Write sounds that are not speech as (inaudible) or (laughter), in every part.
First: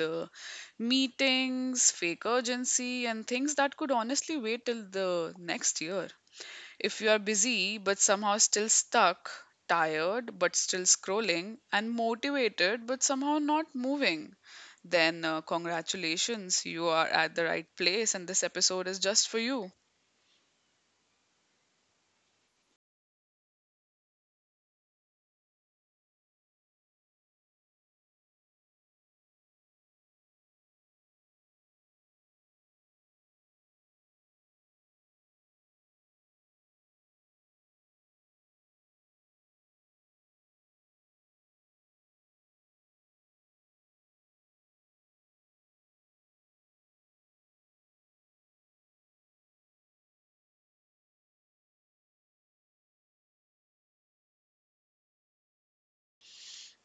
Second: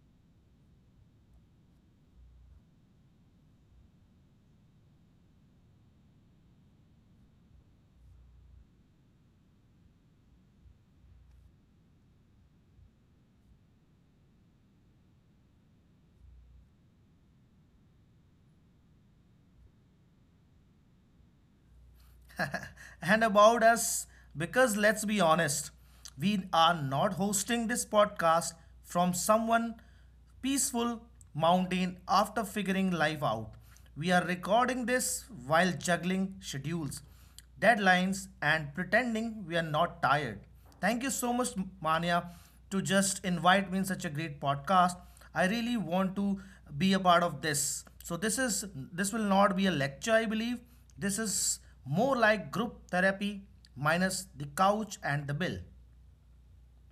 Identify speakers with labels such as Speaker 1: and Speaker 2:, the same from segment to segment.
Speaker 1: meetings, fake urgency, and things that could honestly wait till the next year. If you are busy but somehow still stuck, tired but still scrolling, and motivated but somehow not moving, then congratulations, you are at the right place, and this episode is just for you.
Speaker 2: And about us, because let's be honest, we are not hosting this podcast from someone peaceful mountain after figuring life out. We are recording this while juggling schedules, deadlines, and pretending we are not tired. Thank you so much, Mania, to just invite me in such a great podcast. I really want to be a part of this. So this is, this will not be a lecture, I believe. This is more like group therapy, minus the couch and the bill.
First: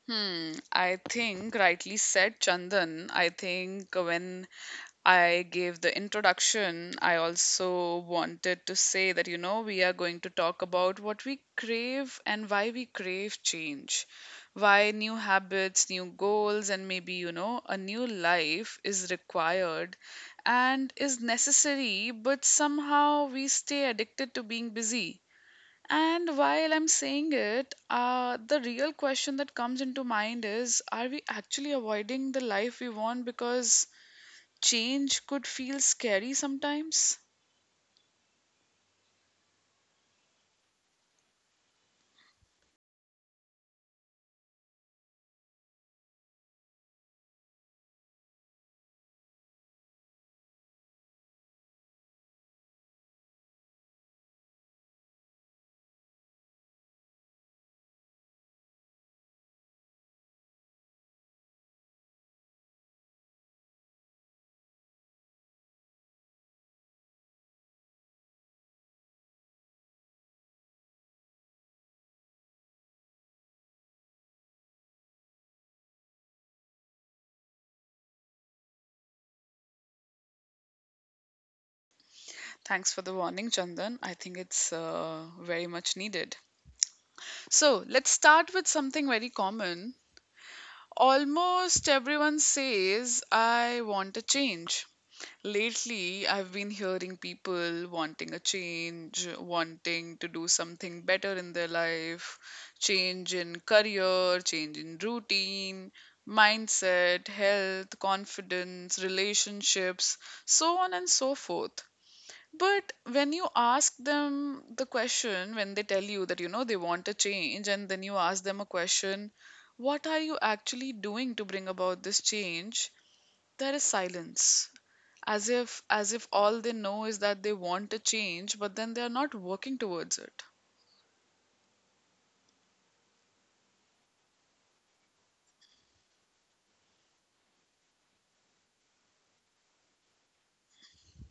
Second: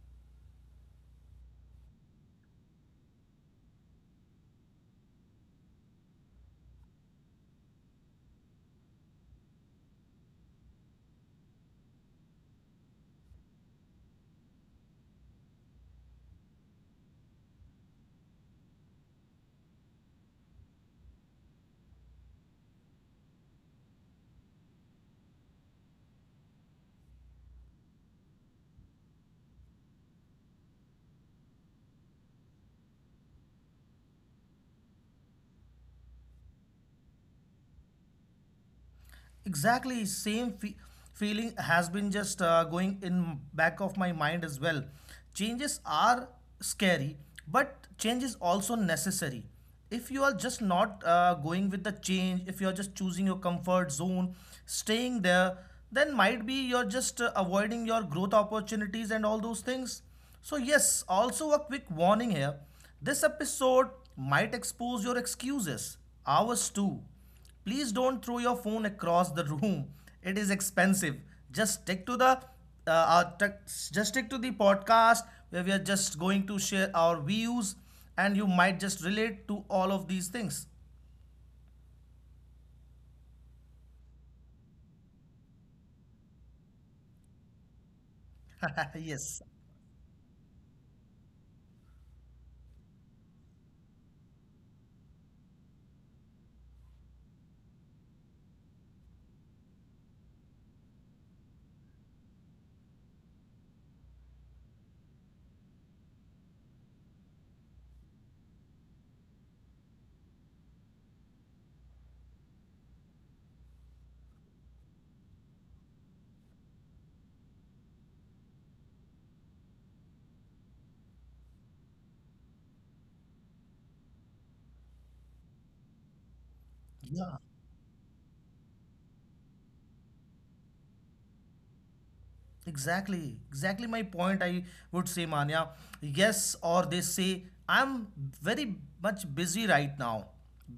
Speaker 1: Hmm, I think rightly said, Chandan. I think when I gave the introduction, I also wanted to say that, we are going to talk about what we crave and why we crave change. Why new habits, new goals, and maybe, a new life is required and is necessary, but somehow we stay addicted to being busy, and while I'm saying it, the real question that comes into mind is, are we actually avoiding the life we want because change could feel scary sometimes?
Speaker 2: Exactly same feeling has been just going in back of my mind as well. Changes are scary, but change is also necessary. If you are just not going with the change, if you are just choosing your comfort zone, staying there, then might be you're just avoiding your growth opportunities and all those things. So yes, also a quick warning here: this episode might expose your excuses, ours too. Please don't throw your phone across the room. It is expensive. Just stick to the our just stick to the podcast where we are just going to share our views, and you might just relate to all of these things.
Speaker 1: Thanks for the warning, Chandan. I think it's very much needed. So let's start with something very
Speaker 2: (laughs)
Speaker 1: common.
Speaker 2: Yes.
Speaker 1: Almost everyone says, I want a change. Lately, I've been hearing people wanting a change, wanting to do something better in their life, change in career, change in routine, mindset, health, confidence, relationships, so on and so forth. But when you ask them the question, when they tell you that you know they want a change, and then you ask them a question, what are you actually doing to bring about this change? There is silence, as if, as if all they know is that they
Speaker 2: Yeah,
Speaker 1: want a change, but then they are not working towards it.
Speaker 2: exactly. Exactly my point, I would say, Manya. Yes, or they say, I'm very much busy right now.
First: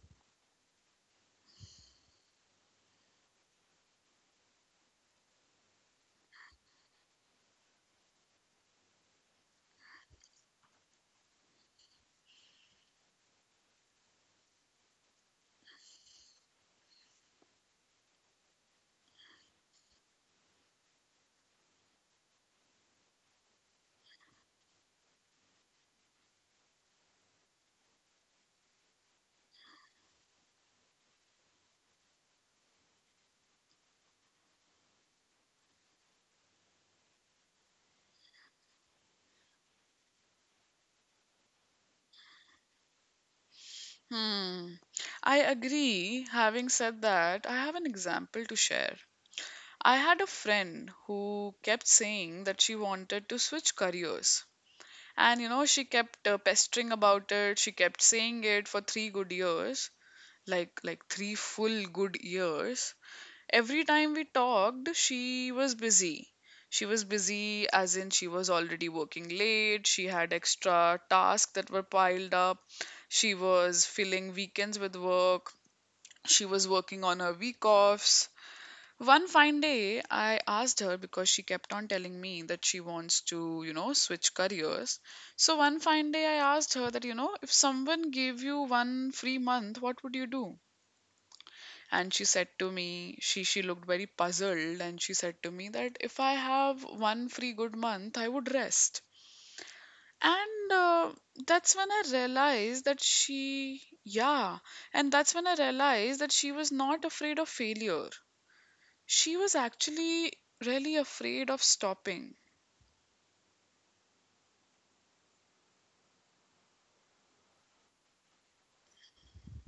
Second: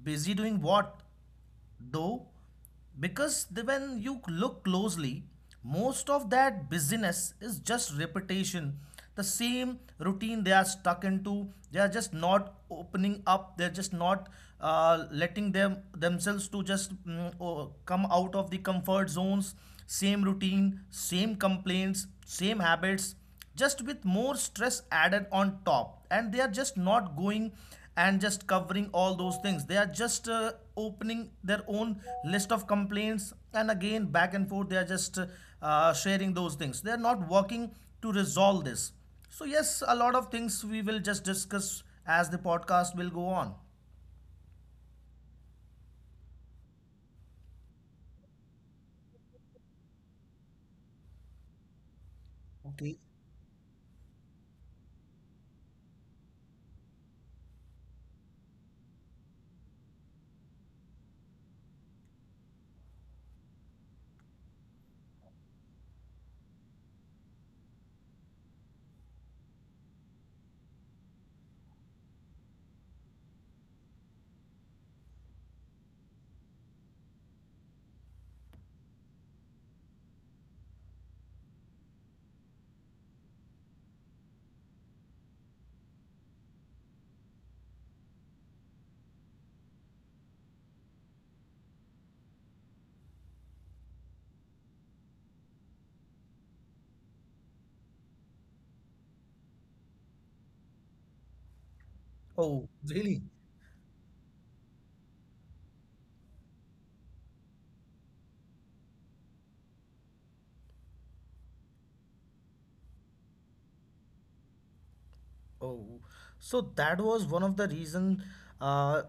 Speaker 2: Busy doing what, though? Because when you look closely, most of that busyness is just repetition. The same routine they are stuck into, they are just not opening up, they're just not letting themselves to just come out of the comfort zones. Same routine, same complaints, same habits, just with more stress added on top, and they are just not going and just covering all those things. They are just opening their own list of complaints, and again back and forth they are just sharing those things. They are not working to resolve this. So yes, a lot of things we will just discuss as the podcast will go on.
Speaker 1: Hmm. I agree. Having said that, I have an example to share. I had a friend who kept saying that she
Speaker 2: Okay.
Speaker 1: wanted to switch careers, and you know she kept pestering about it. She kept saying it for 3 good years, like 3 full good years. Every time we talked, she was busy. She was busy, as in she was already working late, she had extra tasks that were piled up, she was filling weekends with work, she was working on her week offs. One fine day, I asked her, because she kept on telling me that she wants to, you know, switch careers. So one fine day, I asked her that, you know, if someone gave you one free month, what would you do? And she said to me, she looked very puzzled, and she said to me that if I have one free good month, I would rest. And that's when I realized that
Speaker 2: Oh, really?
Speaker 1: she, yeah. And that's when I realized that she was not afraid of failure. She was actually really afraid of stopping.
Speaker 2: Oh, so that was one of the reason, uh,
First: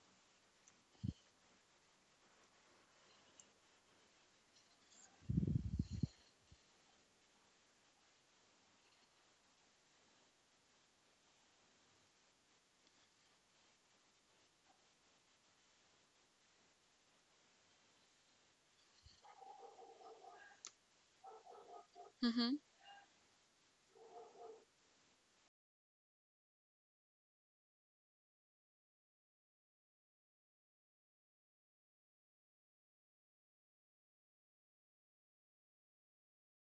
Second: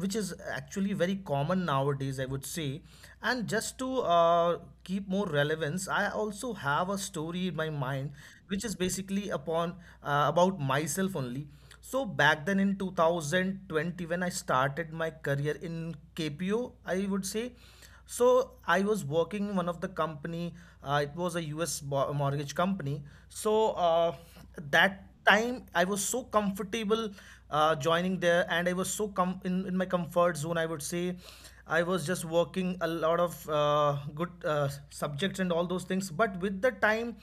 Speaker 2: which is actually very common nowadays, I would say. And just to keep more relevance, I also have a story in my mind, which is basically upon about myself only. So back then in 2020, when I started my career in KPO, I would say. So I was working in one of the company. It was a us mortgage
Speaker 1: Hmm.
Speaker 2: company. So that time I was so comfortable joining there, and I was so in my comfort zone, I would say. I was just working a lot of good subjects and all those things, but with the time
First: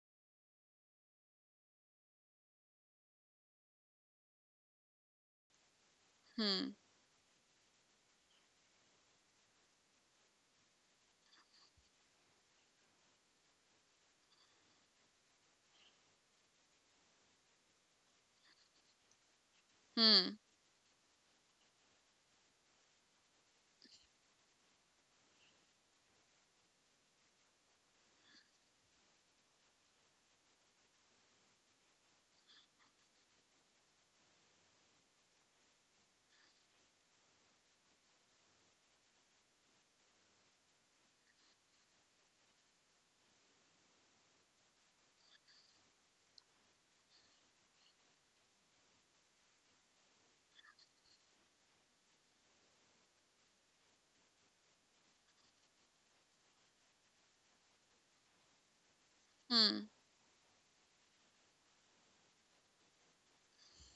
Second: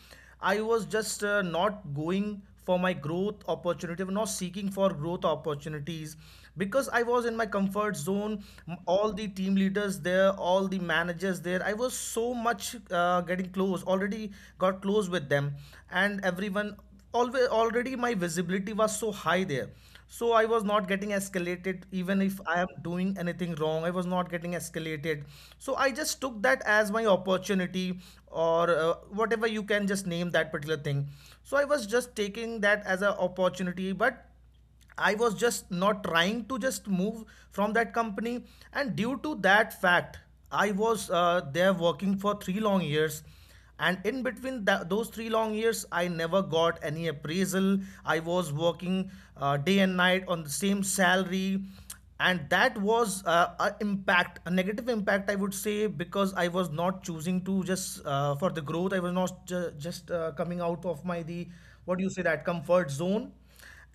Speaker 2: I was just not going for my growth opportunity, not seeking for growth opportunities,
Speaker 1: Hmm.
Speaker 2: because I was in my comfort zone. All the team leaders there, all the managers there, I was so much getting close, already got close with them, and everyone, always, already my visibility was so high there, so I
Speaker 1: Hmm.
Speaker 2: was not getting escalated. Even if I am doing anything wrong, I was not getting escalated. So I just took that as my opportunity, or whatever you can just name that particular thing. So I was just taking that as an opportunity, but I was just not trying to just move from that company, and due to that fact, I was there working for 3 long years, and in between that those 3 long years, I never got any appraisal. I was working day and night on the same salary, and that was a impact, a negative impact, I would say, because I was not choosing to just for the growth. I was not ju-
Speaker 1: Hmm.
Speaker 2: just coming out of my the, what do you say, that comfort zone.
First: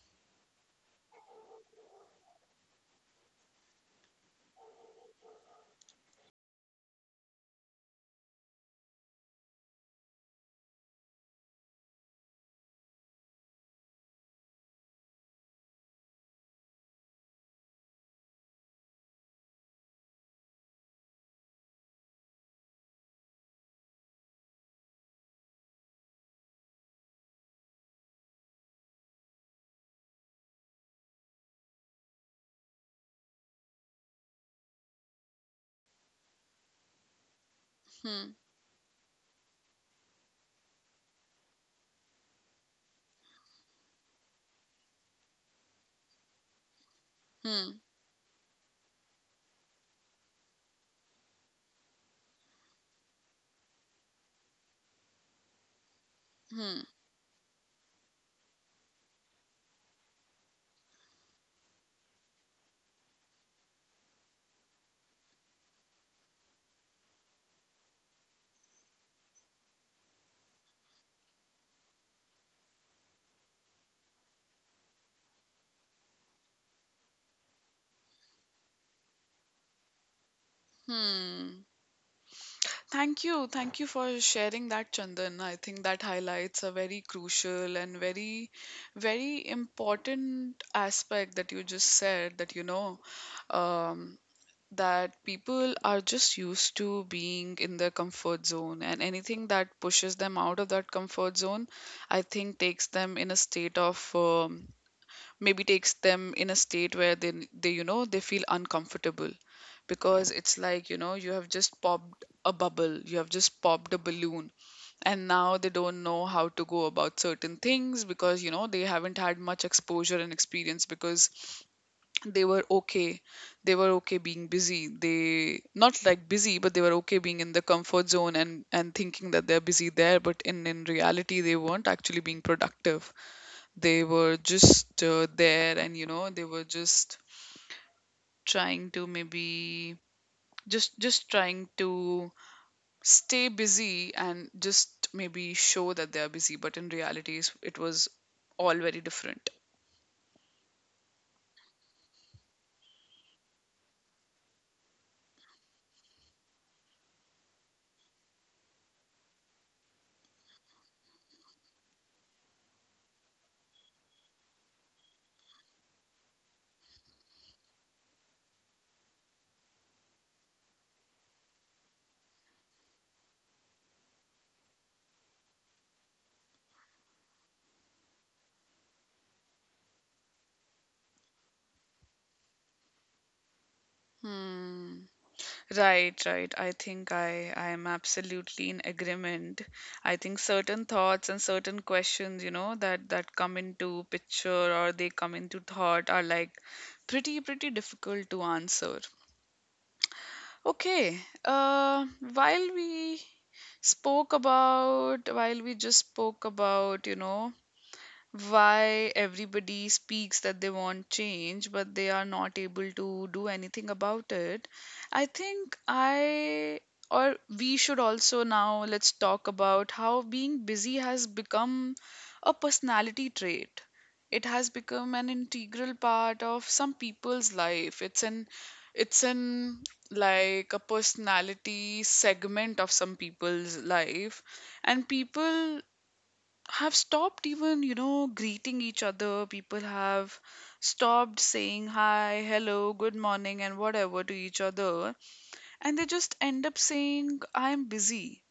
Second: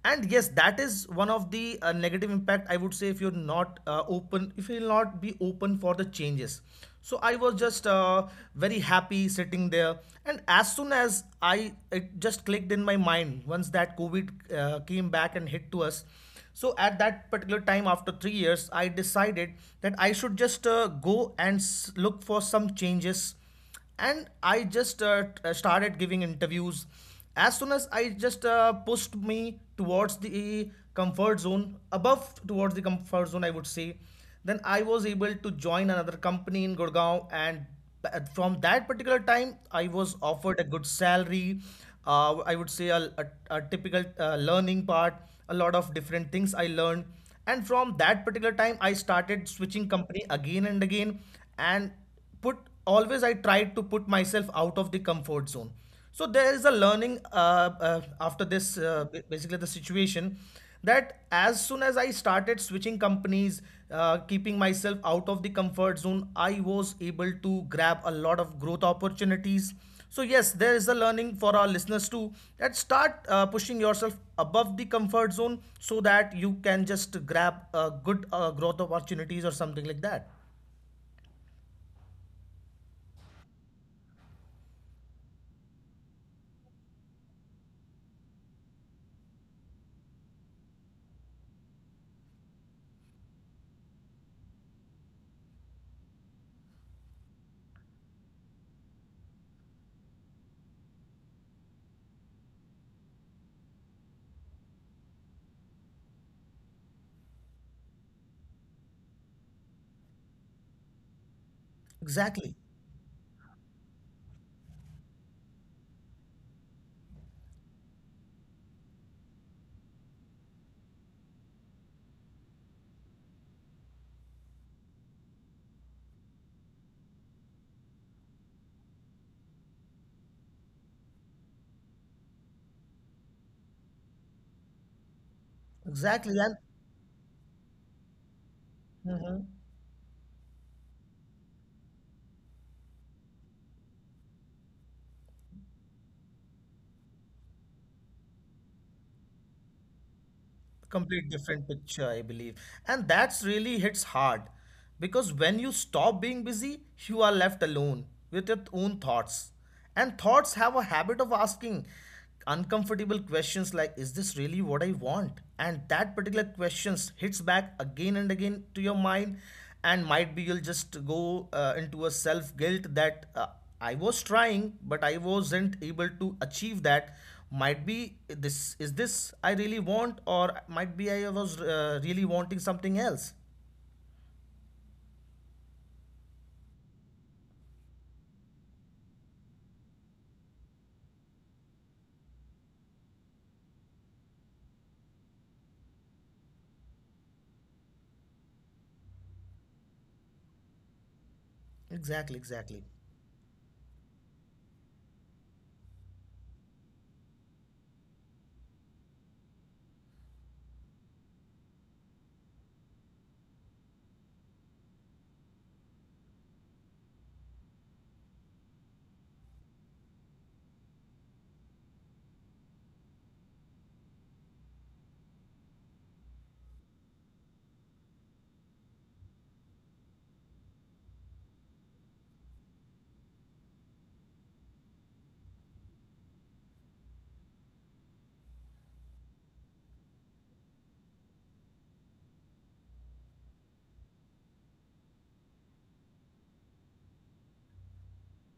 Speaker 2: And yes, that is one of the negative impact, I would say, if you're not open, if you'll not be open for the changes. So I was just very happy sitting there, and as soon as I, it just clicked in my mind once, that covid came back and hit to us. So at that particular time, after three years, I decided that I should just go and look for some changes, and I just started giving interviews. As soon as I just pushed me towards the comfort zone, above towards the comfort zone, I would say, then I was able to join another company in Gurgaon. And
Speaker 1: Hmm.
Speaker 2: from that particular time, I was offered a good salary. I would say a, a typical learning part, a lot of different things I learned. And from
Speaker 1: Hmm.
Speaker 2: that particular time, I started switching company again and again. And put always I tried to put myself out of the comfort zone. So
Speaker 1: Hmm. Hmm.
Speaker 2: there is a learning, after this, basically the situation, that as soon as I started switching companies, keeping myself out of the comfort zone, I was able to grab a lot of growth opportunities. So yes, there is a learning for our listeners too, that start pushing yourself above the comfort zone, so that you can just grab good growth opportunities or something like that.
Speaker 1: Hmm. Thank you. Thank you for sharing that, Chandan. I think that highlights a very crucial and very, very important aspect that you just said, that, um, that people are just used to being in their comfort zone, and anything that pushes them out of that comfort zone, I think, takes them in a state of maybe takes them in a state where they you know they feel uncomfortable, because it's like, you know, you have just popped a
Speaker 2: Exactly.
Speaker 1: bubble, you have just popped a balloon, and now they don't know how to go about certain things, because you know they haven't had much exposure and experience, because they were okay, they were okay being busy. They not like busy, but they were okay being in the comfort zone, and thinking that they're busy there, but in reality they weren't actually being productive. They were just there, and you know they were
Speaker 2: Exactly, and
Speaker 1: just trying to
Speaker 2: mhm,
Speaker 1: maybe just trying to stay busy, and just maybe show that they are busy, but in reality it's- it was all very different.
Speaker 2: complete different picture, I believe. And that's really hits hard, because when you stop being busy, you are left alone with your own thoughts. And thoughts have a habit of asking uncomfortable questions like, is this really what I want? And that particular questions hits back again and again to your mind, and might be you'll just go into a self guilt that I was trying, but I wasn't able to achieve that. Might be this is this I really want, or might be I was really wanting something else.
Speaker 1: Hmm. Right, right. I think I am absolutely in agreement. I think certain thoughts and certain questions, you know, that that come into picture or they come into thought are like pretty difficult to answer. Okay. Uh,
Speaker 2: Exactly, exactly.
Speaker 1: while we spoke about, while we just spoke about, you know, why everybody speaks that they want change, but they are not able to do anything about it. I think I, or we should also now, let's talk about how being busy has become a personality trait. It has become an integral part of some people's life. It's an like a personality segment of some people's life, and people have stopped even you know greeting each other. People have stopped saying hi, hello, good morning and whatever to each other, and they just end up saying I'm busy.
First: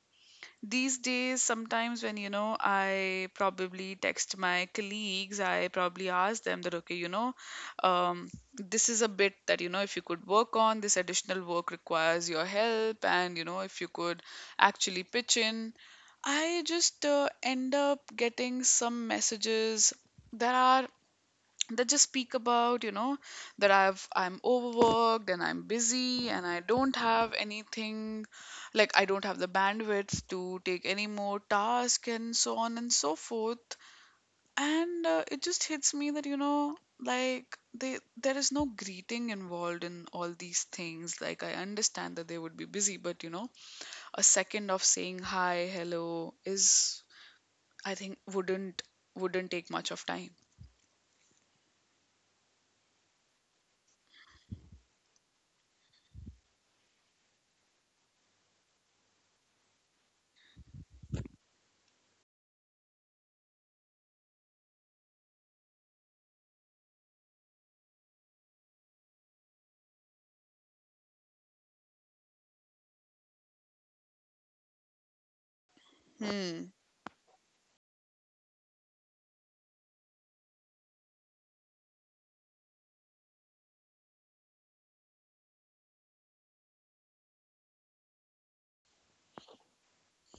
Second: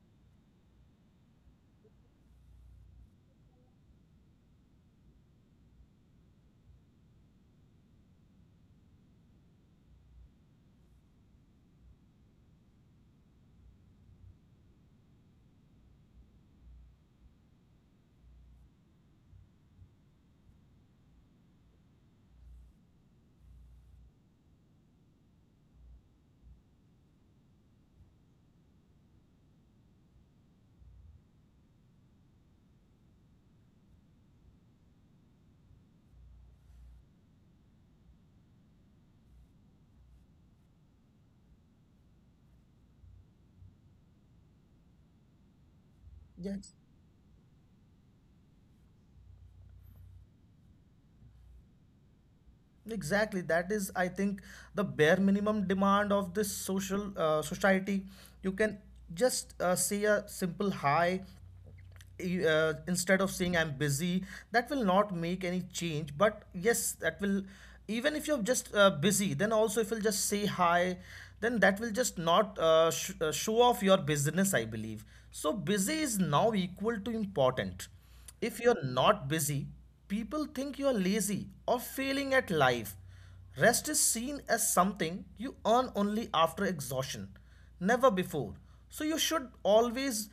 Speaker 1: These days, sometimes when you know, I probably text my colleagues, I probably ask them that, okay, you know, um, this is a bit that, you know, if you could work on, this additional work requires your help, and, you know, if you could actually pitch in. I just end up getting some messages that are, that just speak about you know that I'm overworked and I'm busy and I don't have anything, like I don't have the bandwidth to take any more task and so on and so forth. And it just hits me that you know, like, they, there is no greeting involved in all these things. Like I understand that they would be busy, but you know, a second of saying hi, hello
Speaker 2: Yes,
Speaker 1: is, I think, wouldn't take much of time.
Speaker 2: exactly, that is, I think, the bare minimum demand of this social society. You can just say a simple hi instead of saying I'm busy. That will not make any change, but yes, that will, even if you're just busy, then also if you'll just say hi, then that will just not show off your business, I believe. So busy is now
Speaker 1: Hmm.
Speaker 2: equal to important. If you're not busy, people think you're lazy or failing at life. Rest is seen as something you earn only after exhaustion, never before. So you should always,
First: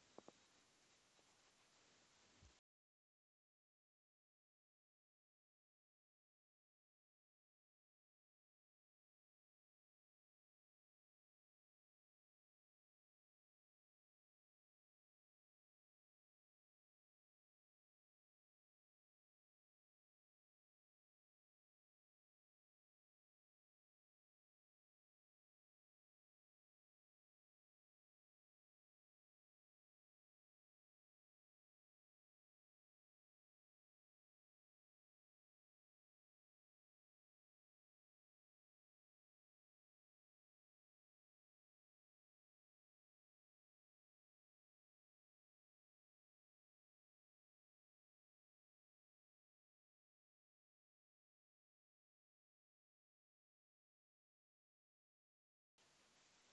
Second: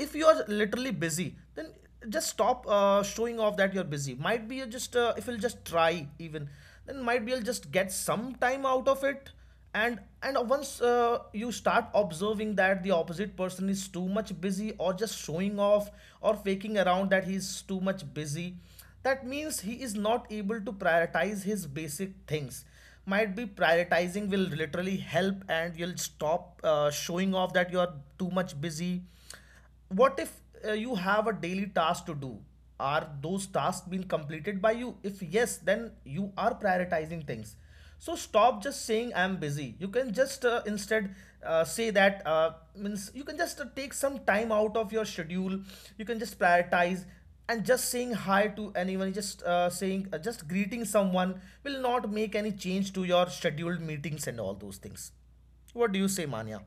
Speaker 2: if you are literally busy, then just stop showing off that you're busy. Might be you just if you'll just try even, then might be you'll just get some time out of it. And once you start observing that the opposite person is too much busy, or just showing off or faking around that he's too much busy, that means he is not able to prioritize his basic things. Might be prioritizing will literally help, and you'll stop showing off that you're too much busy. What if you have a daily task to do? Are those tasks being completed by you? If yes, then you are prioritizing things. So stop just saying I'm busy. You can just instead say that, means you can just take some time out of your schedule. You can just prioritize, and just saying hi to anyone, just saying just greeting someone, will not make any change to your scheduled meetings and all those things. What do you say, Manya?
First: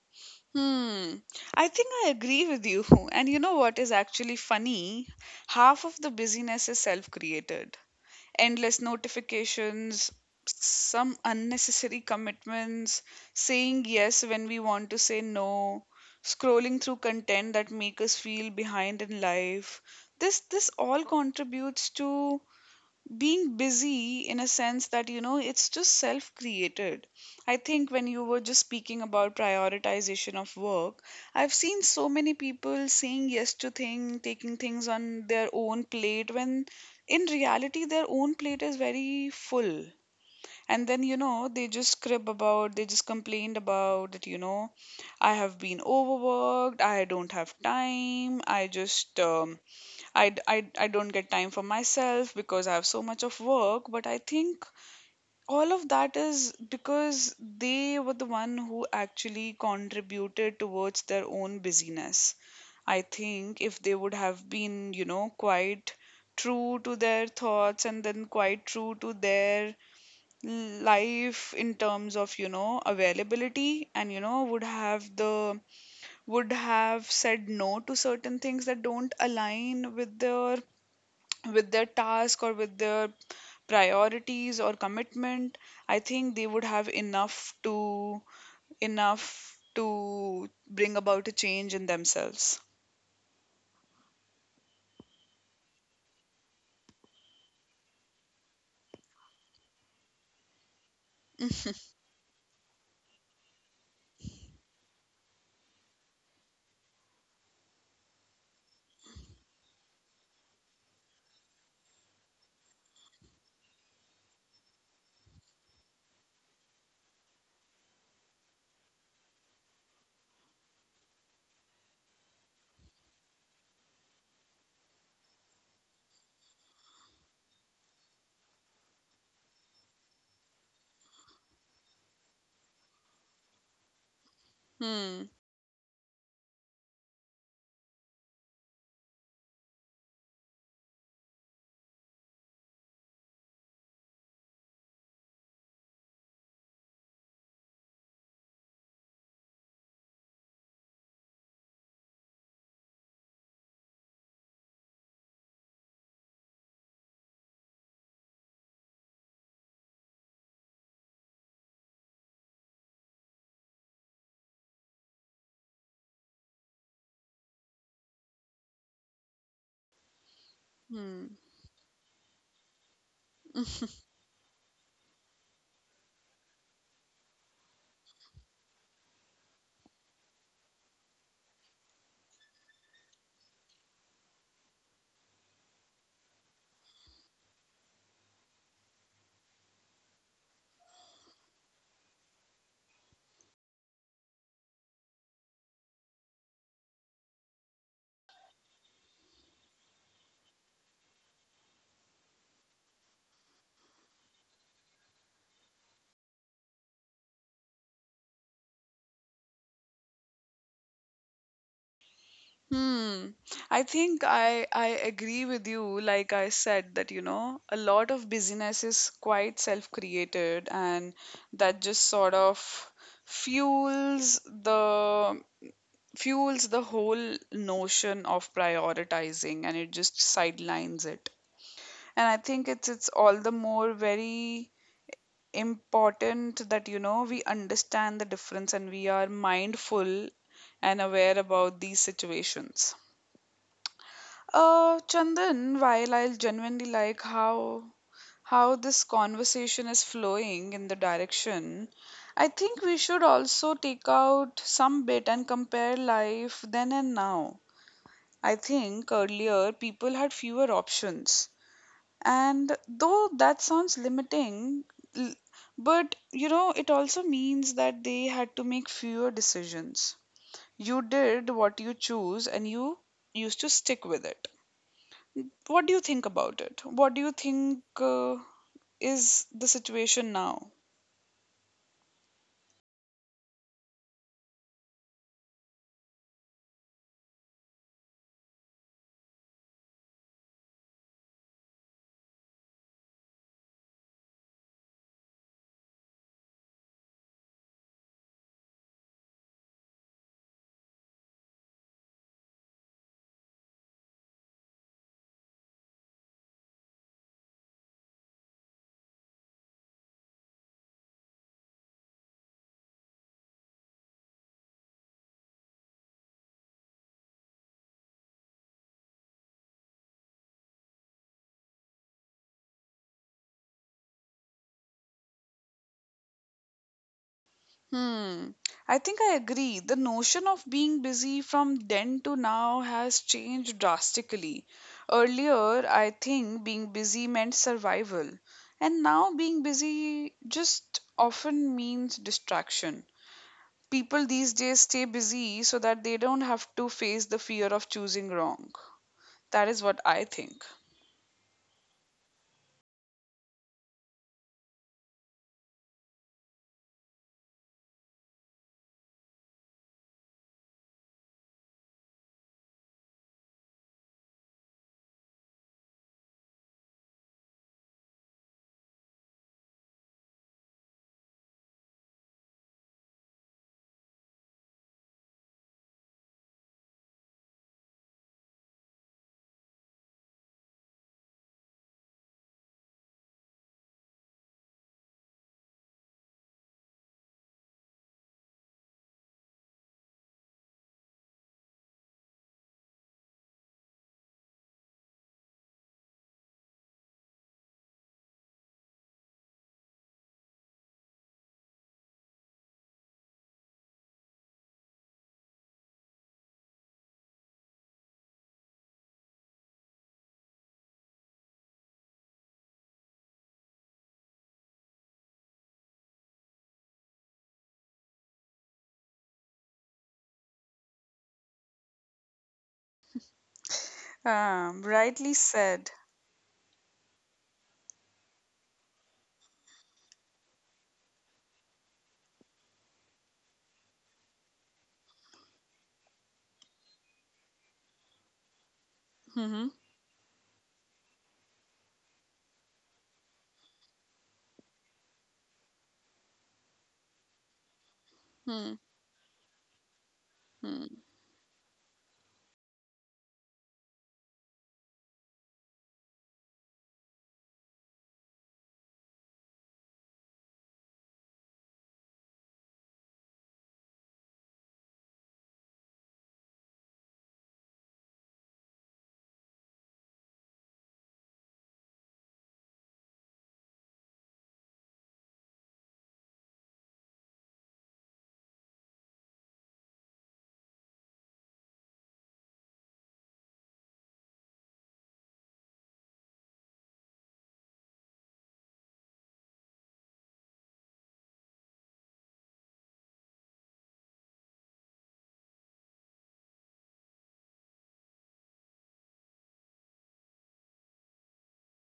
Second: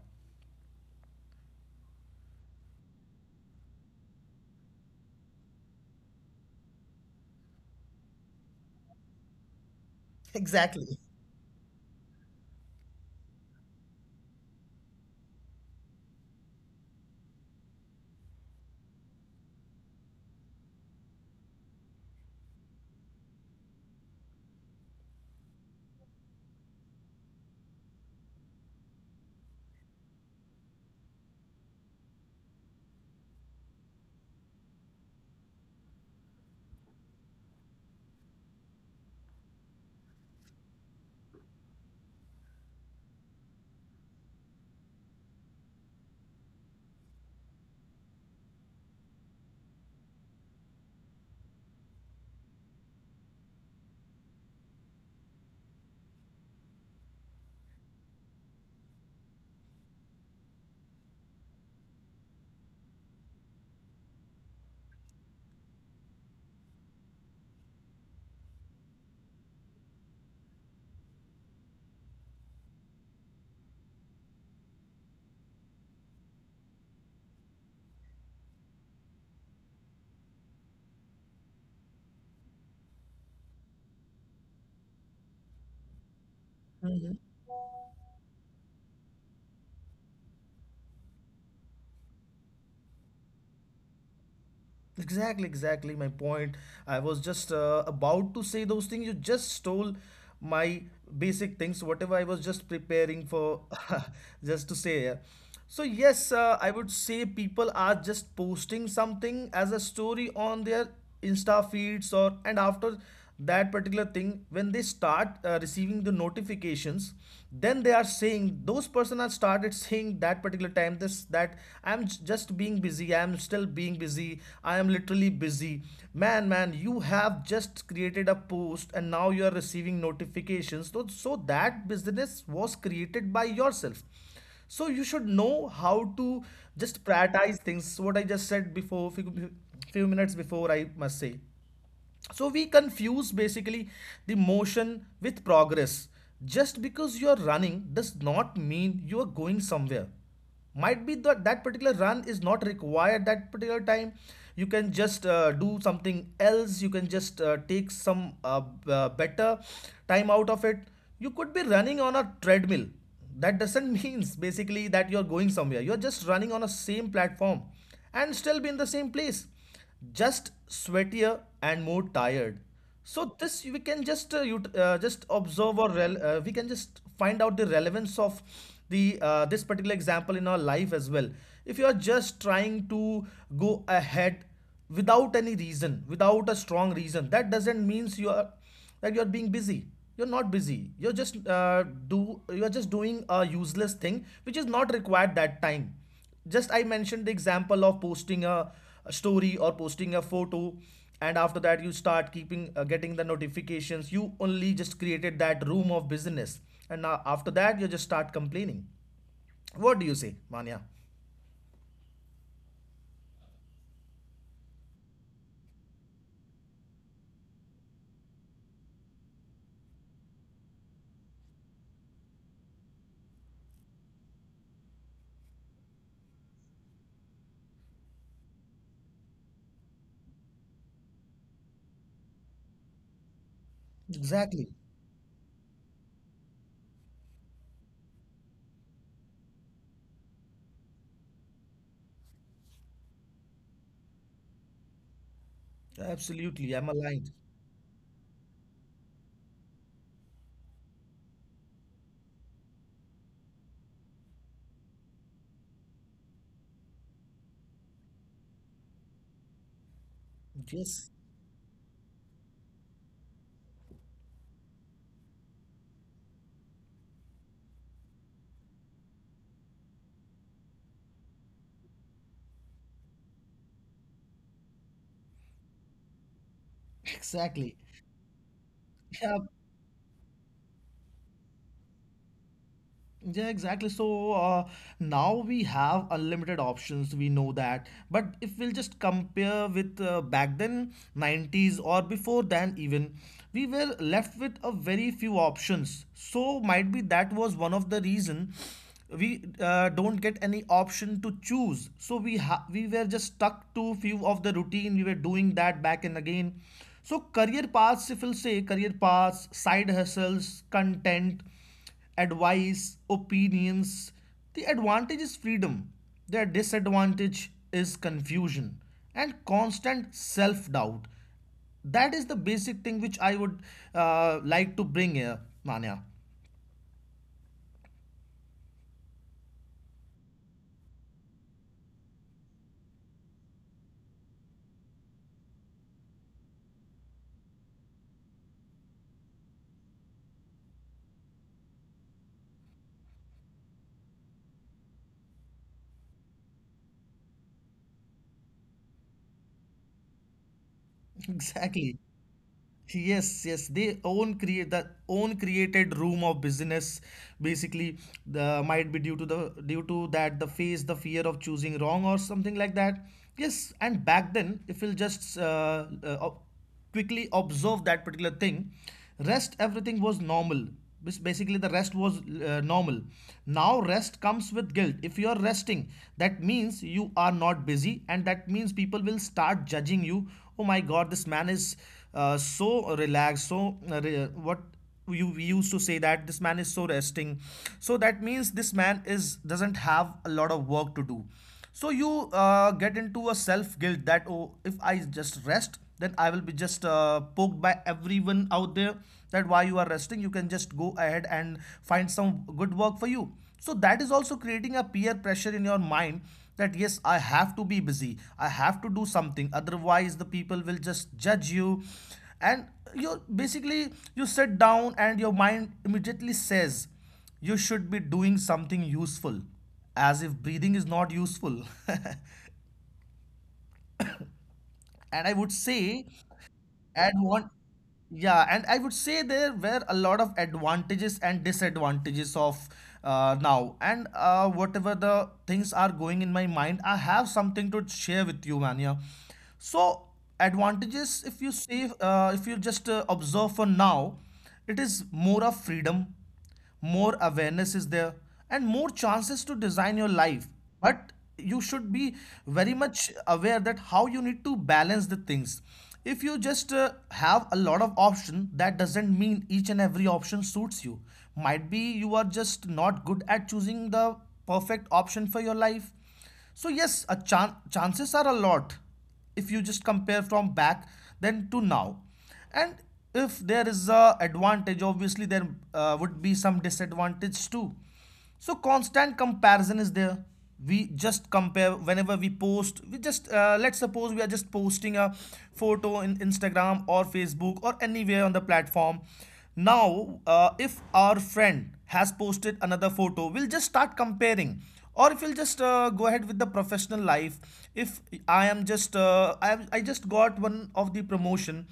Speaker 1: Hmm. I think I agree with you. (laughs) And you know what is actually funny? Half of the busyness is self-created. Endless notifications,
Speaker 2: (laughs) Exactly.
Speaker 1: some unnecessary commitments, saying yes when we want to say no, scrolling through content that make us feel behind in life. This all contributes to being busy in a sense that you know it's just self created. I think when you were just speaking about prioritization of work, I've seen so many people saying yes to thing, taking things on their own plate, when in reality their own plate is very full, and then you know they just crib about, they just complained about that you know I have been overworked, I don't have time, I just I don't get time for myself because I have so much of work, but I think all of that is because they were the one who actually contributed towards their own busyness. I think if they would have been, you know, quite true to their thoughts, and then quite true to their life in terms of, you know, availability, and, you know, would have the, would have said no to certain things that don't align with their, with their task or with their priorities or commitment, I think they would have enough to, enough to bring about a change in themselves.
Speaker 2: Exactly, exactly my point. I was just about to say those things. You just stole my basic things, whatever I was just preparing for, (laughs) just to say. Yeah. So yes, I would say people are just posting something as a story on their Insta feeds, or, and after that particular thing, when they start receiving the notifications, then they are saying, those person are started saying that particular time this that, I'm just being busy, I'm still being busy, I am literally busy. Man, man, you have just created a post and now you are receiving notifications, so, so that business was created by yourself. So
Speaker 1: Hmm.
Speaker 2: you should know how to just prioritize things, what I just said before few minutes before, I must say. So we confuse basically the motion with progress. Just because you are running does not mean you are going somewhere. Might be that that particular run is not required that particular time. You can just do something else. You can just take some better time out of it. You could be running on a treadmill. That doesn't (laughs) means basically that you're going somewhere. You're just running on a same platform and still be in the same place, just
Speaker 1: Hmm.
Speaker 2: sweatier and more tired. So this we can just observe or we can just find out the relevance of the this particular example in our life as well. If you are just trying to go ahead without any reason, without a strong reason, that doesn't means you are that you're being busy, you're not busy, you're just do you're just doing a useless thing which is not required that time. Just I mentioned the example of posting a story or posting a photo, and after that you start keeping getting the notifications. You only just created that room of business, and now after that you just start complaining. What do you say, Manya?
Speaker 1: Hmm. I think I agree with you, like I said, that you know a lot of busyness is quite self created, and that just sort of fuels the fuels the whole notion of prioritizing, and it just sidelines it. And I think it's all the more very
Speaker 2: Exactly.
Speaker 1: important that you know we understand the difference and we are mindful and aware about these situations. Chandan, while I'll genuinely like
Speaker 2: Absolutely, I'm aligned.
Speaker 1: how this conversation is flowing in the direction, I think we should also take out some bit and compare life then and now. I think earlier people had fewer options.
Speaker 2: Yes,
Speaker 1: And though that sounds limiting, l- but you know, it also means that they had to make fewer decisions. You did what you choose and you used to stick with it. What do you think about it? What do you think
Speaker 2: exactly.
Speaker 1: is the
Speaker 2: Yeah.
Speaker 1: situation now?
Speaker 2: Yeah, exactly. So now we have unlimited options. We know that. But if we'll just compare with back then, 90s or before then, even, we were left with a very few options. So might be that was one of the reason we don't get any option to choose. So we were just stuck to few of the routine. We were doing that back and again. So career paths, if we'll say, career paths, side hustles, content, advice, opinions. The advantage is freedom. Their disadvantage is confusion and constant self doubt. That is the basic thing which I would like to bring here, Manya.
Speaker 1: Hmm. I think I agree. The notion of being busy from then to now has changed drastically. Earlier, I think being busy meant survival, and now being busy just often means distraction. People these days stay busy so that they don't have to face the fear of choosing wrong. That is what I think.
Speaker 2: (laughs) Exactly. Yes, yes, they own create the own created room of business, basically. The might be due to that the face the fear of choosing wrong or something like that. Yes, and back then, if we'll quickly observe that particular thing, rest everything was normal. Basically the rest was normal. Now rest comes with guilt. If you are resting, that means you are not busy, and that means people will start judging you. Oh my god, this man is so relaxed, so what, you, we used to say that this man is so resting, so that means this man is doesn't have a lot of work to do. So you get into a self guilt that, oh, if I just rest then I will be just poked by everyone out there, that why you are resting, you can just go ahead and find some good work for you. So that is also creating a peer pressure in your mind that, yes, I have to be busy, I have to do something, otherwise the people will just judge you. And you, basically, you sit down and your mind immediately says you should be doing something useful, as if breathing is not useful. (laughs) And I
Speaker 1: Rightly
Speaker 2: would say—
Speaker 1: said.
Speaker 2: And one, yeah, and I would say there were a lot of advantages and disadvantages of now. And whatever the things are going in my mind, I have something to share with you, man. Yeah. So
Speaker 1: Hmm.
Speaker 2: advantages, if you see, if you just observe for now, it is more of freedom, more awareness is there, and more
Speaker 1: Hmm.
Speaker 2: chances to design your life. But
Speaker 1: Hmm.
Speaker 2: you should be very much aware that how you need to balance the things. If you just have a lot of option, that doesn't mean each and every option suits you. Might be you are just not good at choosing the perfect option for your life. So yes, chances are a lot if you just compare from back then to now. And if there is a advantage, obviously there would be some disadvantage too. So constant comparison is there. We just compare whenever we post. We just let's suppose we are just posting a photo in Instagram or Facebook or anywhere on the platform. Now, if our friend has posted another photo, we'll just start comparing. Or if you'll just go ahead with the professional life, if I am just, I just got one of the promotion,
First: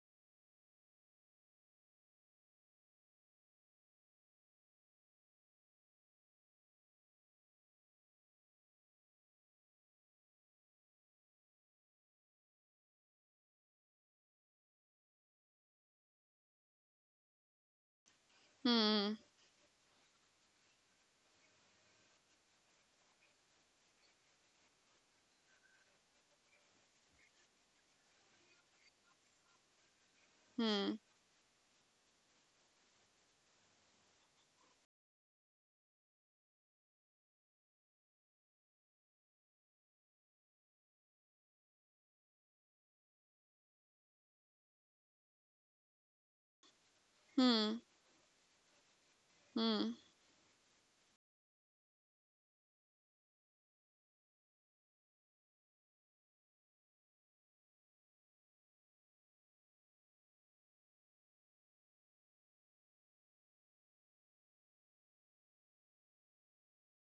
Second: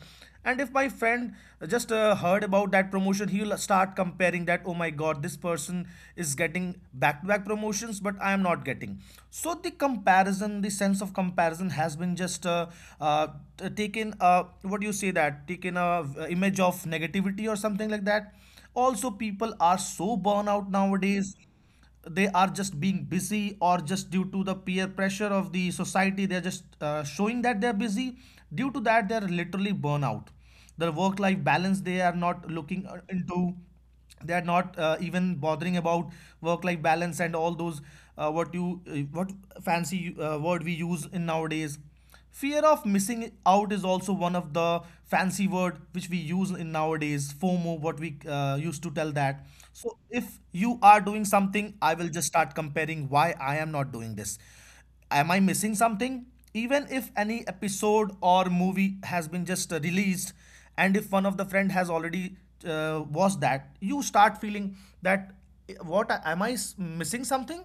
Speaker 2: and if my friend just heard about that promotion, he will start comparing that, oh my god, this person is getting back to back promotions, but I am not getting. So the comparison, the sense of comparison has been just uh, taken what do you say, that taken a image of negativity or something like that. Also,
Speaker 1: Hmm.
Speaker 2: people are so burn out nowadays. They are just being busy, or just due to the peer pressure of the society they're just showing that they're busy. Due to that, they're literally burnout. Their work
Speaker 1: Hmm.
Speaker 2: life balance, they are not looking into. They are not even bothering about work life balance and all those— what you what fancy word we use in nowadays. Fear of missing out is also one of the fancy word which we use in nowadays, FOMO, what
Speaker 1: Hmm.
Speaker 2: we used to tell that. So
Speaker 1: Hmm.
Speaker 2: if you are doing something, I will just start comparing, why I am not doing this? Am I missing something? Even if any episode or movie has been just released, and if one of the friend has already watched that, you start feeling that, eh, what am I missing something?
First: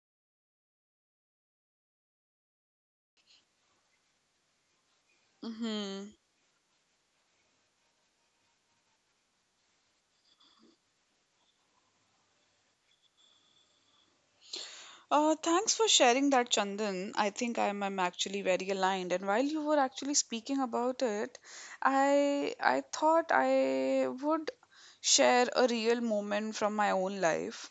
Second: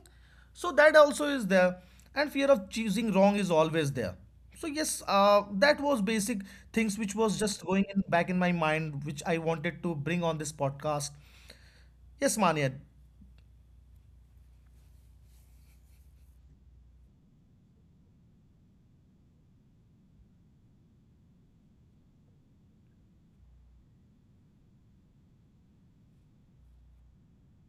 Speaker 2: So that also is there, and fear of choosing wrong is always there. So yes, that was
Speaker 1: Hmm.
Speaker 2: basic things which was just going in back in my mind, which I wanted to bring on this podcast. Yes, Mania,
Speaker 1: Thanks for sharing that, Chandan. I think I'm actually very aligned. And while you were actually speaking about it, I thought I would share a real moment from my own life.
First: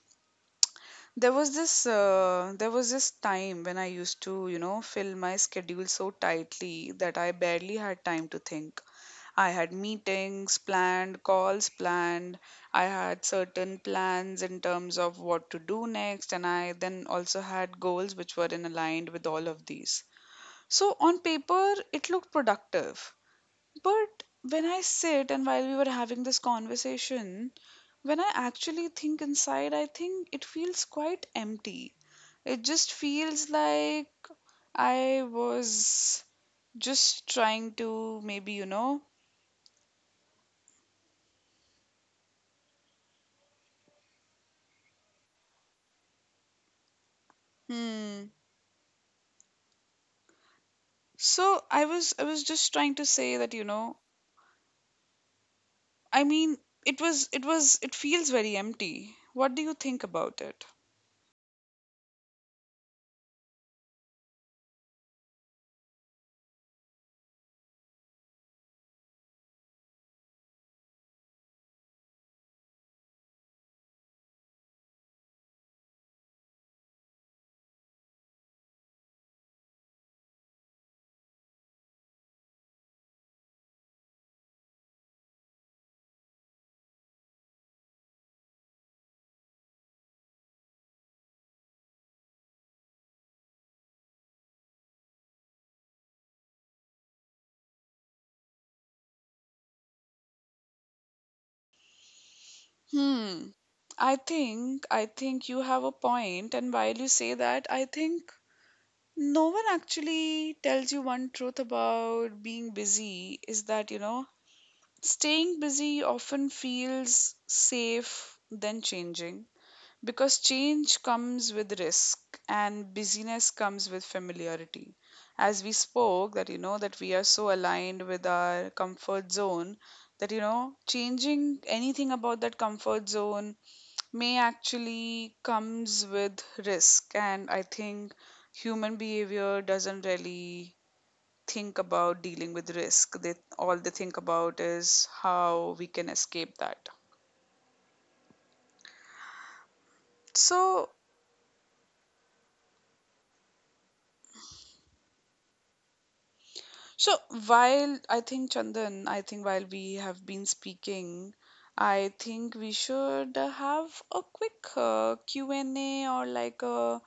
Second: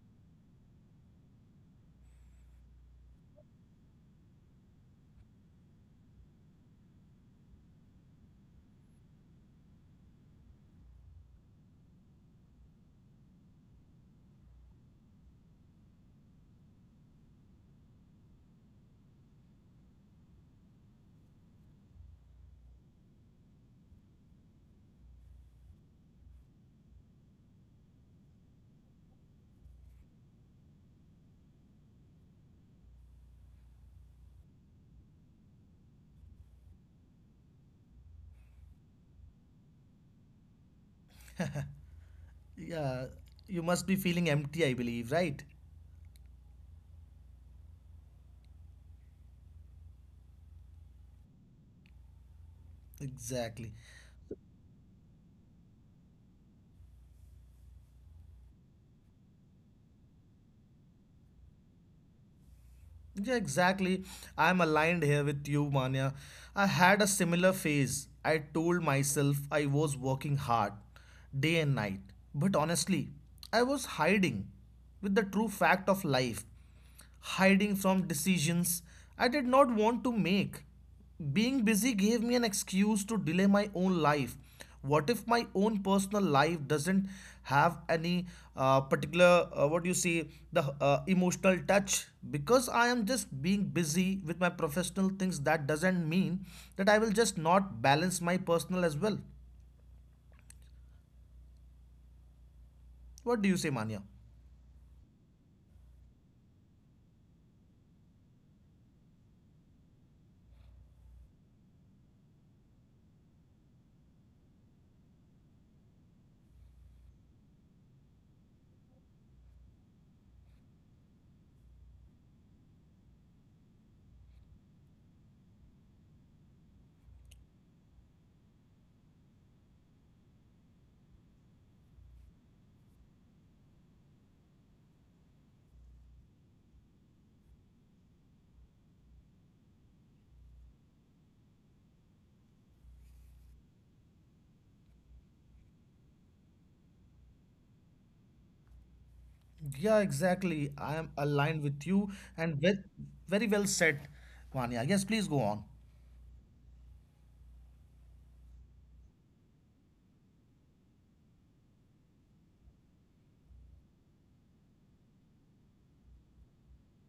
Speaker 1: There was this time when I used to, you know, fill my schedule so tightly that I barely had time to think. I had meetings planned, calls planned. I had certain plans in terms of what to do next, and I then also had goals which were in aligned with all of these. So on paper, it looked productive. But when I sit, and while we were having this conversation, when I actually think inside, I think it feels quite empty. It just feels like I was just trying to maybe,
Speaker 2: yeah, you must be feeling empty, I believe, right?
Speaker 1: hmm, so I was just trying to say that,
Speaker 2: Exactly.
Speaker 1: I mean, it feels very empty. What do you think about it?
Speaker 2: Yeah, exactly. I'm aligned here with you, Manya. I had a similar phase. I told myself I was working hard, day and night. But honestly, I was hiding with the true fact of life, hiding from decisions I did not want to make. Being busy gave me an excuse to delay my own life. What if my own personal life doesn't have any particular, what do you say, the emotional touch? Because I am just being busy with my professional things, that doesn't mean that I will just not balance my personal as well. What do you say,
Speaker 1: Hmm.
Speaker 2: Manya?
Speaker 1: I think you have a point, and while you say that, I think no one actually tells you one truth about being busy is that, you know, staying busy often feels safe than changing. Because change comes with risk and busyness comes with familiarity. As we spoke, that you know, that we are so aligned with our comfort zone that you know, changing anything about that comfort zone may actually comes with risk. And I think human behavior doesn't really think about dealing with risk. They all they think about is how we can escape that.
Speaker 2: Yeah, exactly. I
Speaker 1: So
Speaker 2: am aligned with you, and ve- very well said, Manya. Yes, please go on.
Speaker 1: So while I think Chandan, I think while we have been speaking, I think we should have a quick Q&A or like a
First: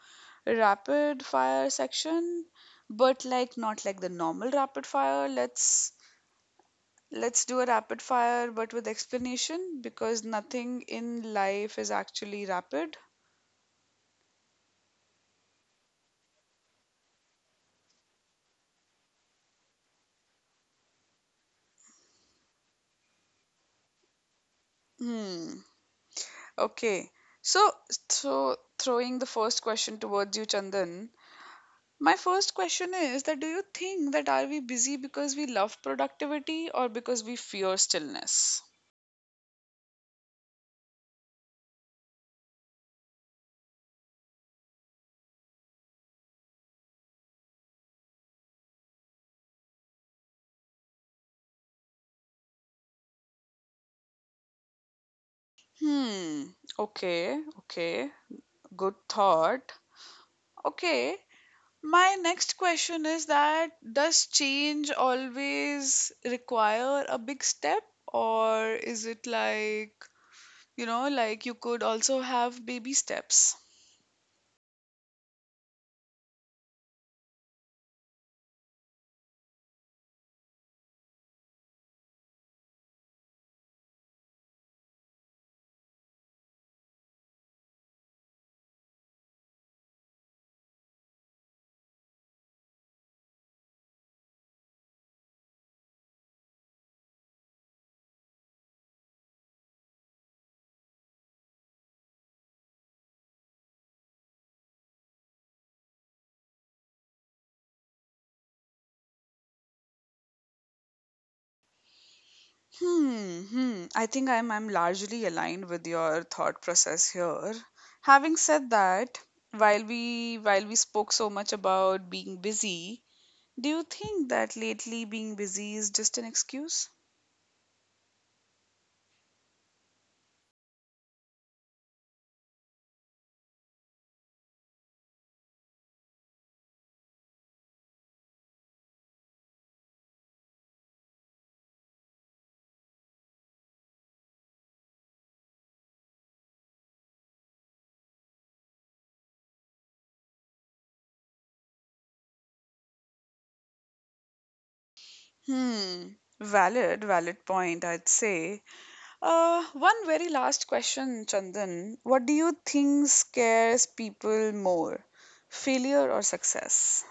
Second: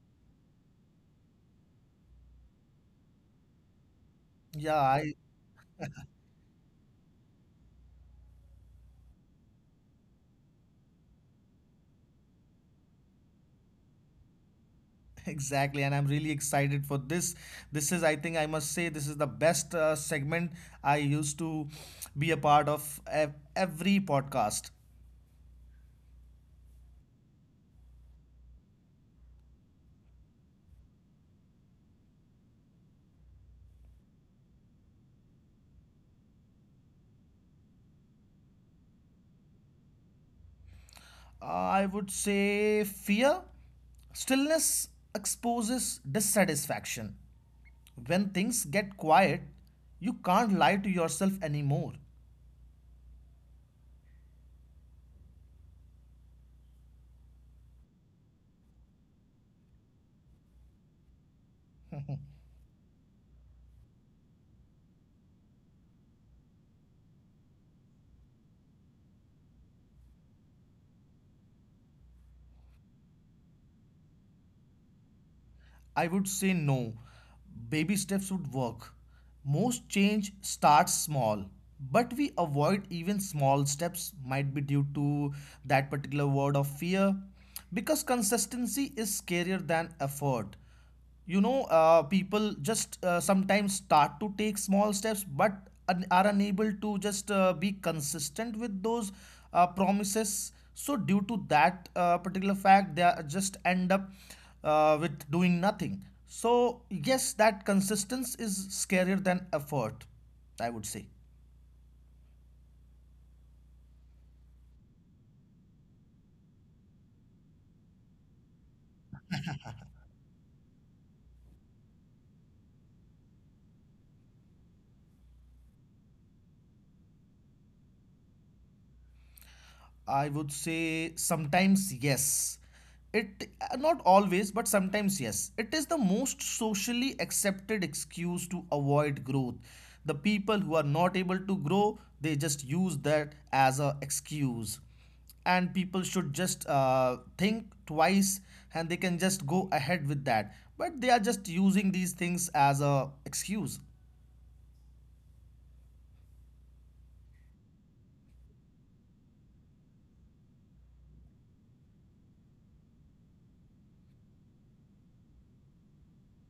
Speaker 1: rapid fire section, but like not like the normal
Speaker 2: Yeah,
Speaker 1: rapid
Speaker 2: I—
Speaker 1: fire. Let's do a rapid fire but with explanation because nothing in life is actually rapid.
Speaker 2: exactly, and I'm really excited for this. This is, I think, I must say, this is the best segment I used to be a part of every podcast.
Speaker 1: Hmm. Okay. So so throwing the first question towards you, Chandan. My first question is that do you think that are we busy because we love productivity or because we fear stillness?
Speaker 2: I would say fear. Stillness exposes dissatisfaction. When things get quiet, you can't lie to yourself anymore.
Speaker 1: Hmm. Okay. Okay. Good thought. Okay. My next question is that does change always require a big step or is it like, you know, like you could also have baby steps?
Speaker 2: I would say no. Baby steps would work. Most change starts small, but we avoid even small steps, might be due to that particular word of fear, because consistency is scarier than effort. You know, people just sometimes start to take small steps but are unable to just be consistent with those promises. So due to that particular fact, they are just end up with doing nothing. So yes, that consistency is scarier than effort, I would say.
Speaker 1: Hmm, hmm. I think I'm largely aligned with your thought process here. Having said that, while we spoke so much about being busy, do you think that lately being busy is just an excuse?
Speaker 2: I would say sometimes yes. It not always, but sometimes yes. It is the most socially accepted excuse to avoid growth. The people who are not able to grow, they just use that as a excuse, and people should just think twice and they can just go ahead with that, but they are just using these things as a excuse.
Speaker 1: Hmm. Valid, valid point, I'd say. One very last question, Chandan. What do you think scares people more, failure or success?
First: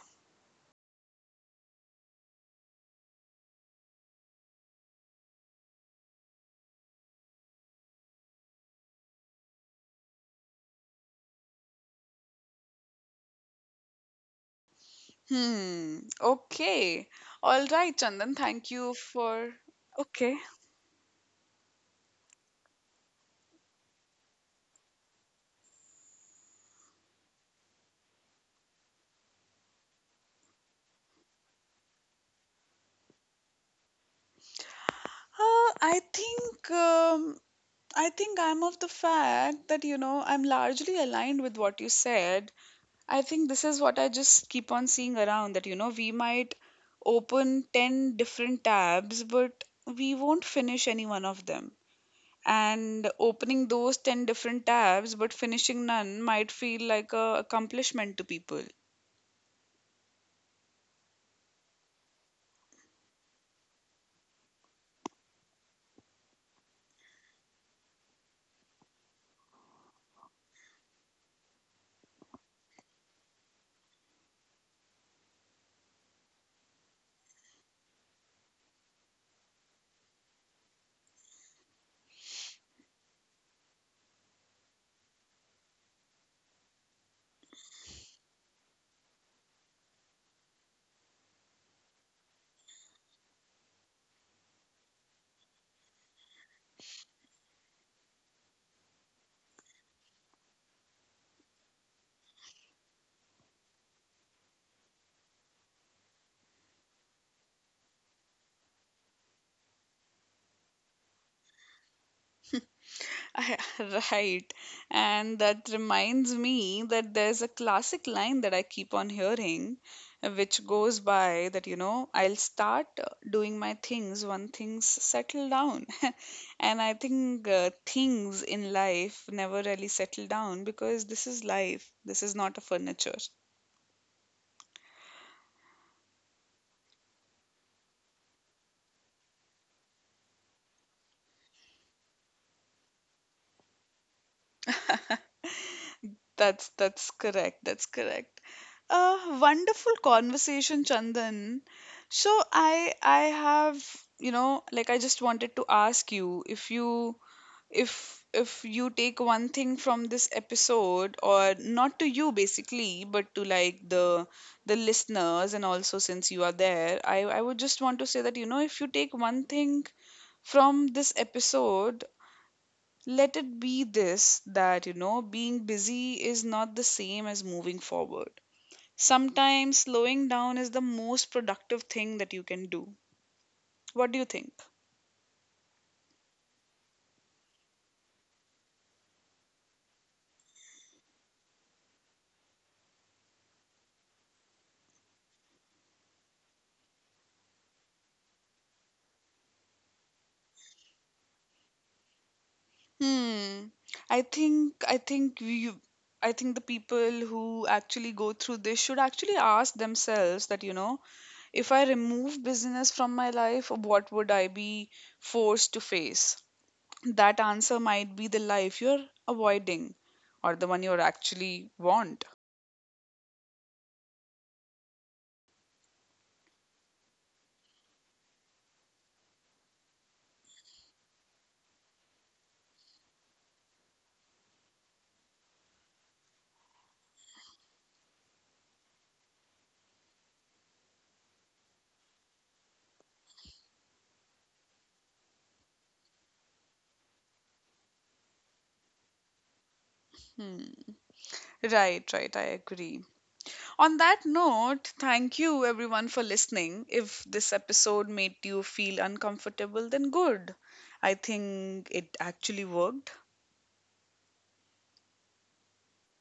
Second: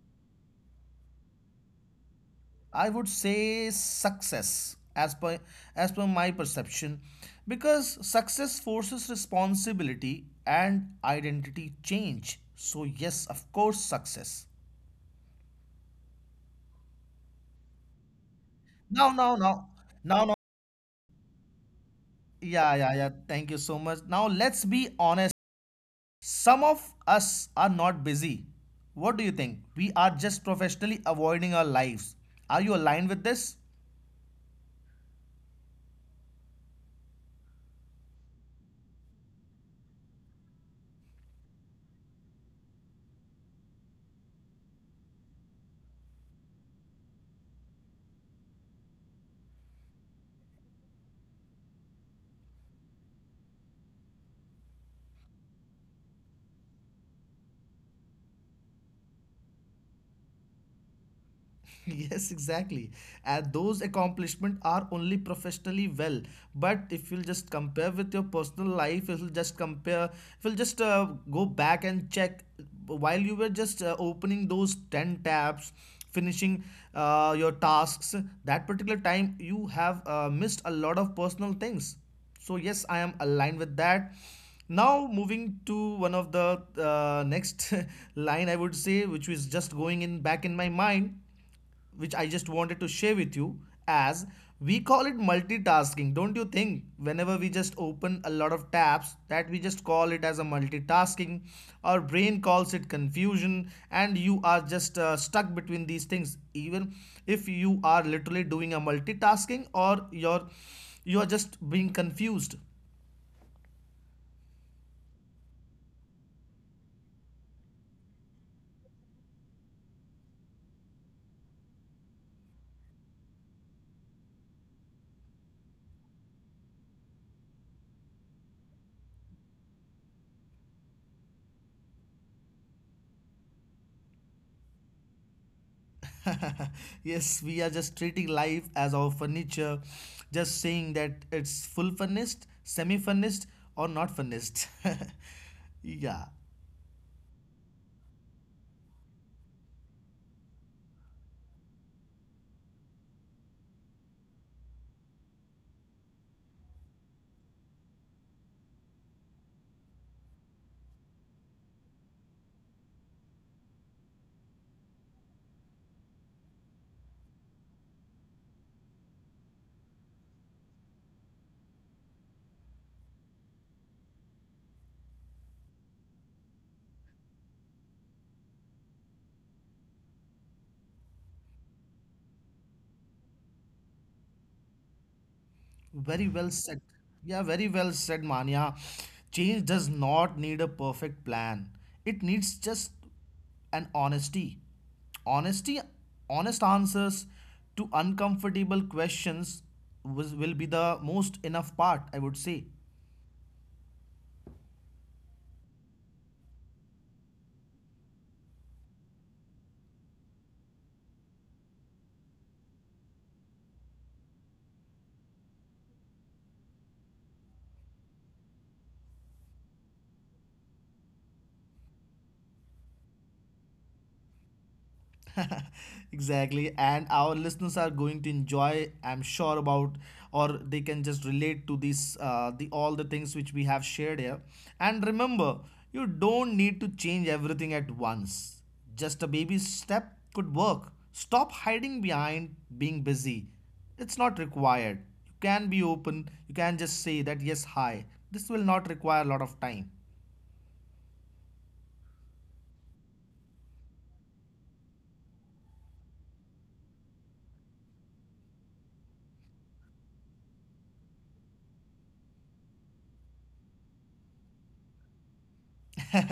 Speaker 2: I would say success, as per my perception, because success forces responsibility and identity change. So yes, of course, success.
Speaker 1: Hmm. Okay. All right, Chandan. Thank you
Speaker 2: Now now
Speaker 1: for.
Speaker 2: now Now.
Speaker 1: Okay.
Speaker 2: Yeah, yeah, yeah, thank you so much. Now let's be honest. Some of us are not busy. What do you think? We are just professionally avoiding our lives. Are you aligned with this?
Speaker 1: Uh, I think um, I think I'm of the fact that you know I'm largely aligned with what you said. I think this is what I just keep on seeing around that you know we might open 10 different tabs, but we won't finish any one of them. And opening those 10 different tabs but finishing none might feel like a accomplishment to people.
Speaker 2: (laughs) yes, exactly. And those accomplishments are only professionally well. But if you'll just compare with your personal life, if you'll just compare, if you'll just go back and check while you were just opening those 10 tabs, finishing your tasks, that particular time you have missed a lot of personal things. So yes, I am aligned with that. Now moving to one of the next (laughs) line, I would say, which is just going in back in my mind, which I just wanted to share with you. As we call it multitasking, don't you think, whenever we just open a lot of tabs, that we just call it as a multitasking? Our brain calls it confusion, and you are just stuck between these things. Even if you are literally doing a multitasking, or you're, you are just being confused.
Speaker 1: (laughs) right. And that reminds me that there's a classic line that I keep on hearing, which goes by that, you know, I'll start doing my things when things settle down. (laughs) And I think things in life never really settle down because this is life. This is not a furniture.
Speaker 2: (laughs) Yes, we are just treating life as our furniture, just saying that it's full furnished, semi furnished, or not furnished. (laughs) Yeah.
Speaker 1: That's correct. That's correct. A wonderful conversation, Chandan. So I have, you know, like I just wanted to ask you if you if you take one thing from this episode or not to you basically, but to like the listeners and also since you are there, I would just want to say that, you know, if you take one thing from this episode, let it be this that you know being busy is not the same as moving forward. Sometimes slowing down is the most productive thing that you can do. What do you think?
Speaker 2: Very well said. Yeah, very well said, Mania. Change does not need a perfect plan, it needs just an honesty. Honesty, honest answers to uncomfortable questions was, will be the most enough part, I would say.
Speaker 1: Hmm. I think i think you i think the people who actually go through this should actually ask themselves that you know if I remove business from my life what would I be forced to face. That answer might be the life you're avoiding or the one you're actually want.
Speaker 2: (laughs) Exactly, and our listeners are going to enjoy, I'm sure about, or they can just relate to these the all the things which we have shared here. And remember, you don't need to change everything at once. Just a baby step could work. Stop hiding behind being busy. It's not required. You can be open. You can just say that, yes, hi, this will not require a lot of time.
Speaker 1: Right, right. I agree. On that note, thank you everyone for listening. If this episode made you feel uncomfortable, then good. I think it actually worked.
Speaker 2: (laughs)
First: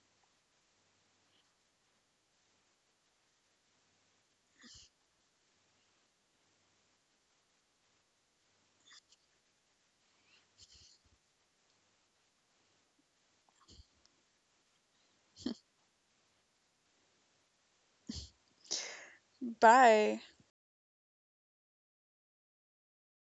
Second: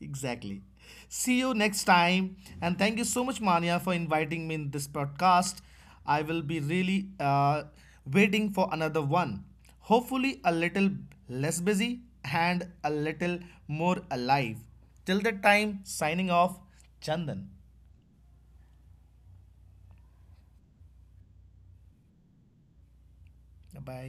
Speaker 2: Exactly. See you next time. And thank you so much, Mania, for inviting me in this podcast. I will be really waiting for another one. Hopefully, a little less busy and a little more alive. Till that time, signing off, Chandan.
Speaker 1: Bye.
Speaker 2: Bye bye.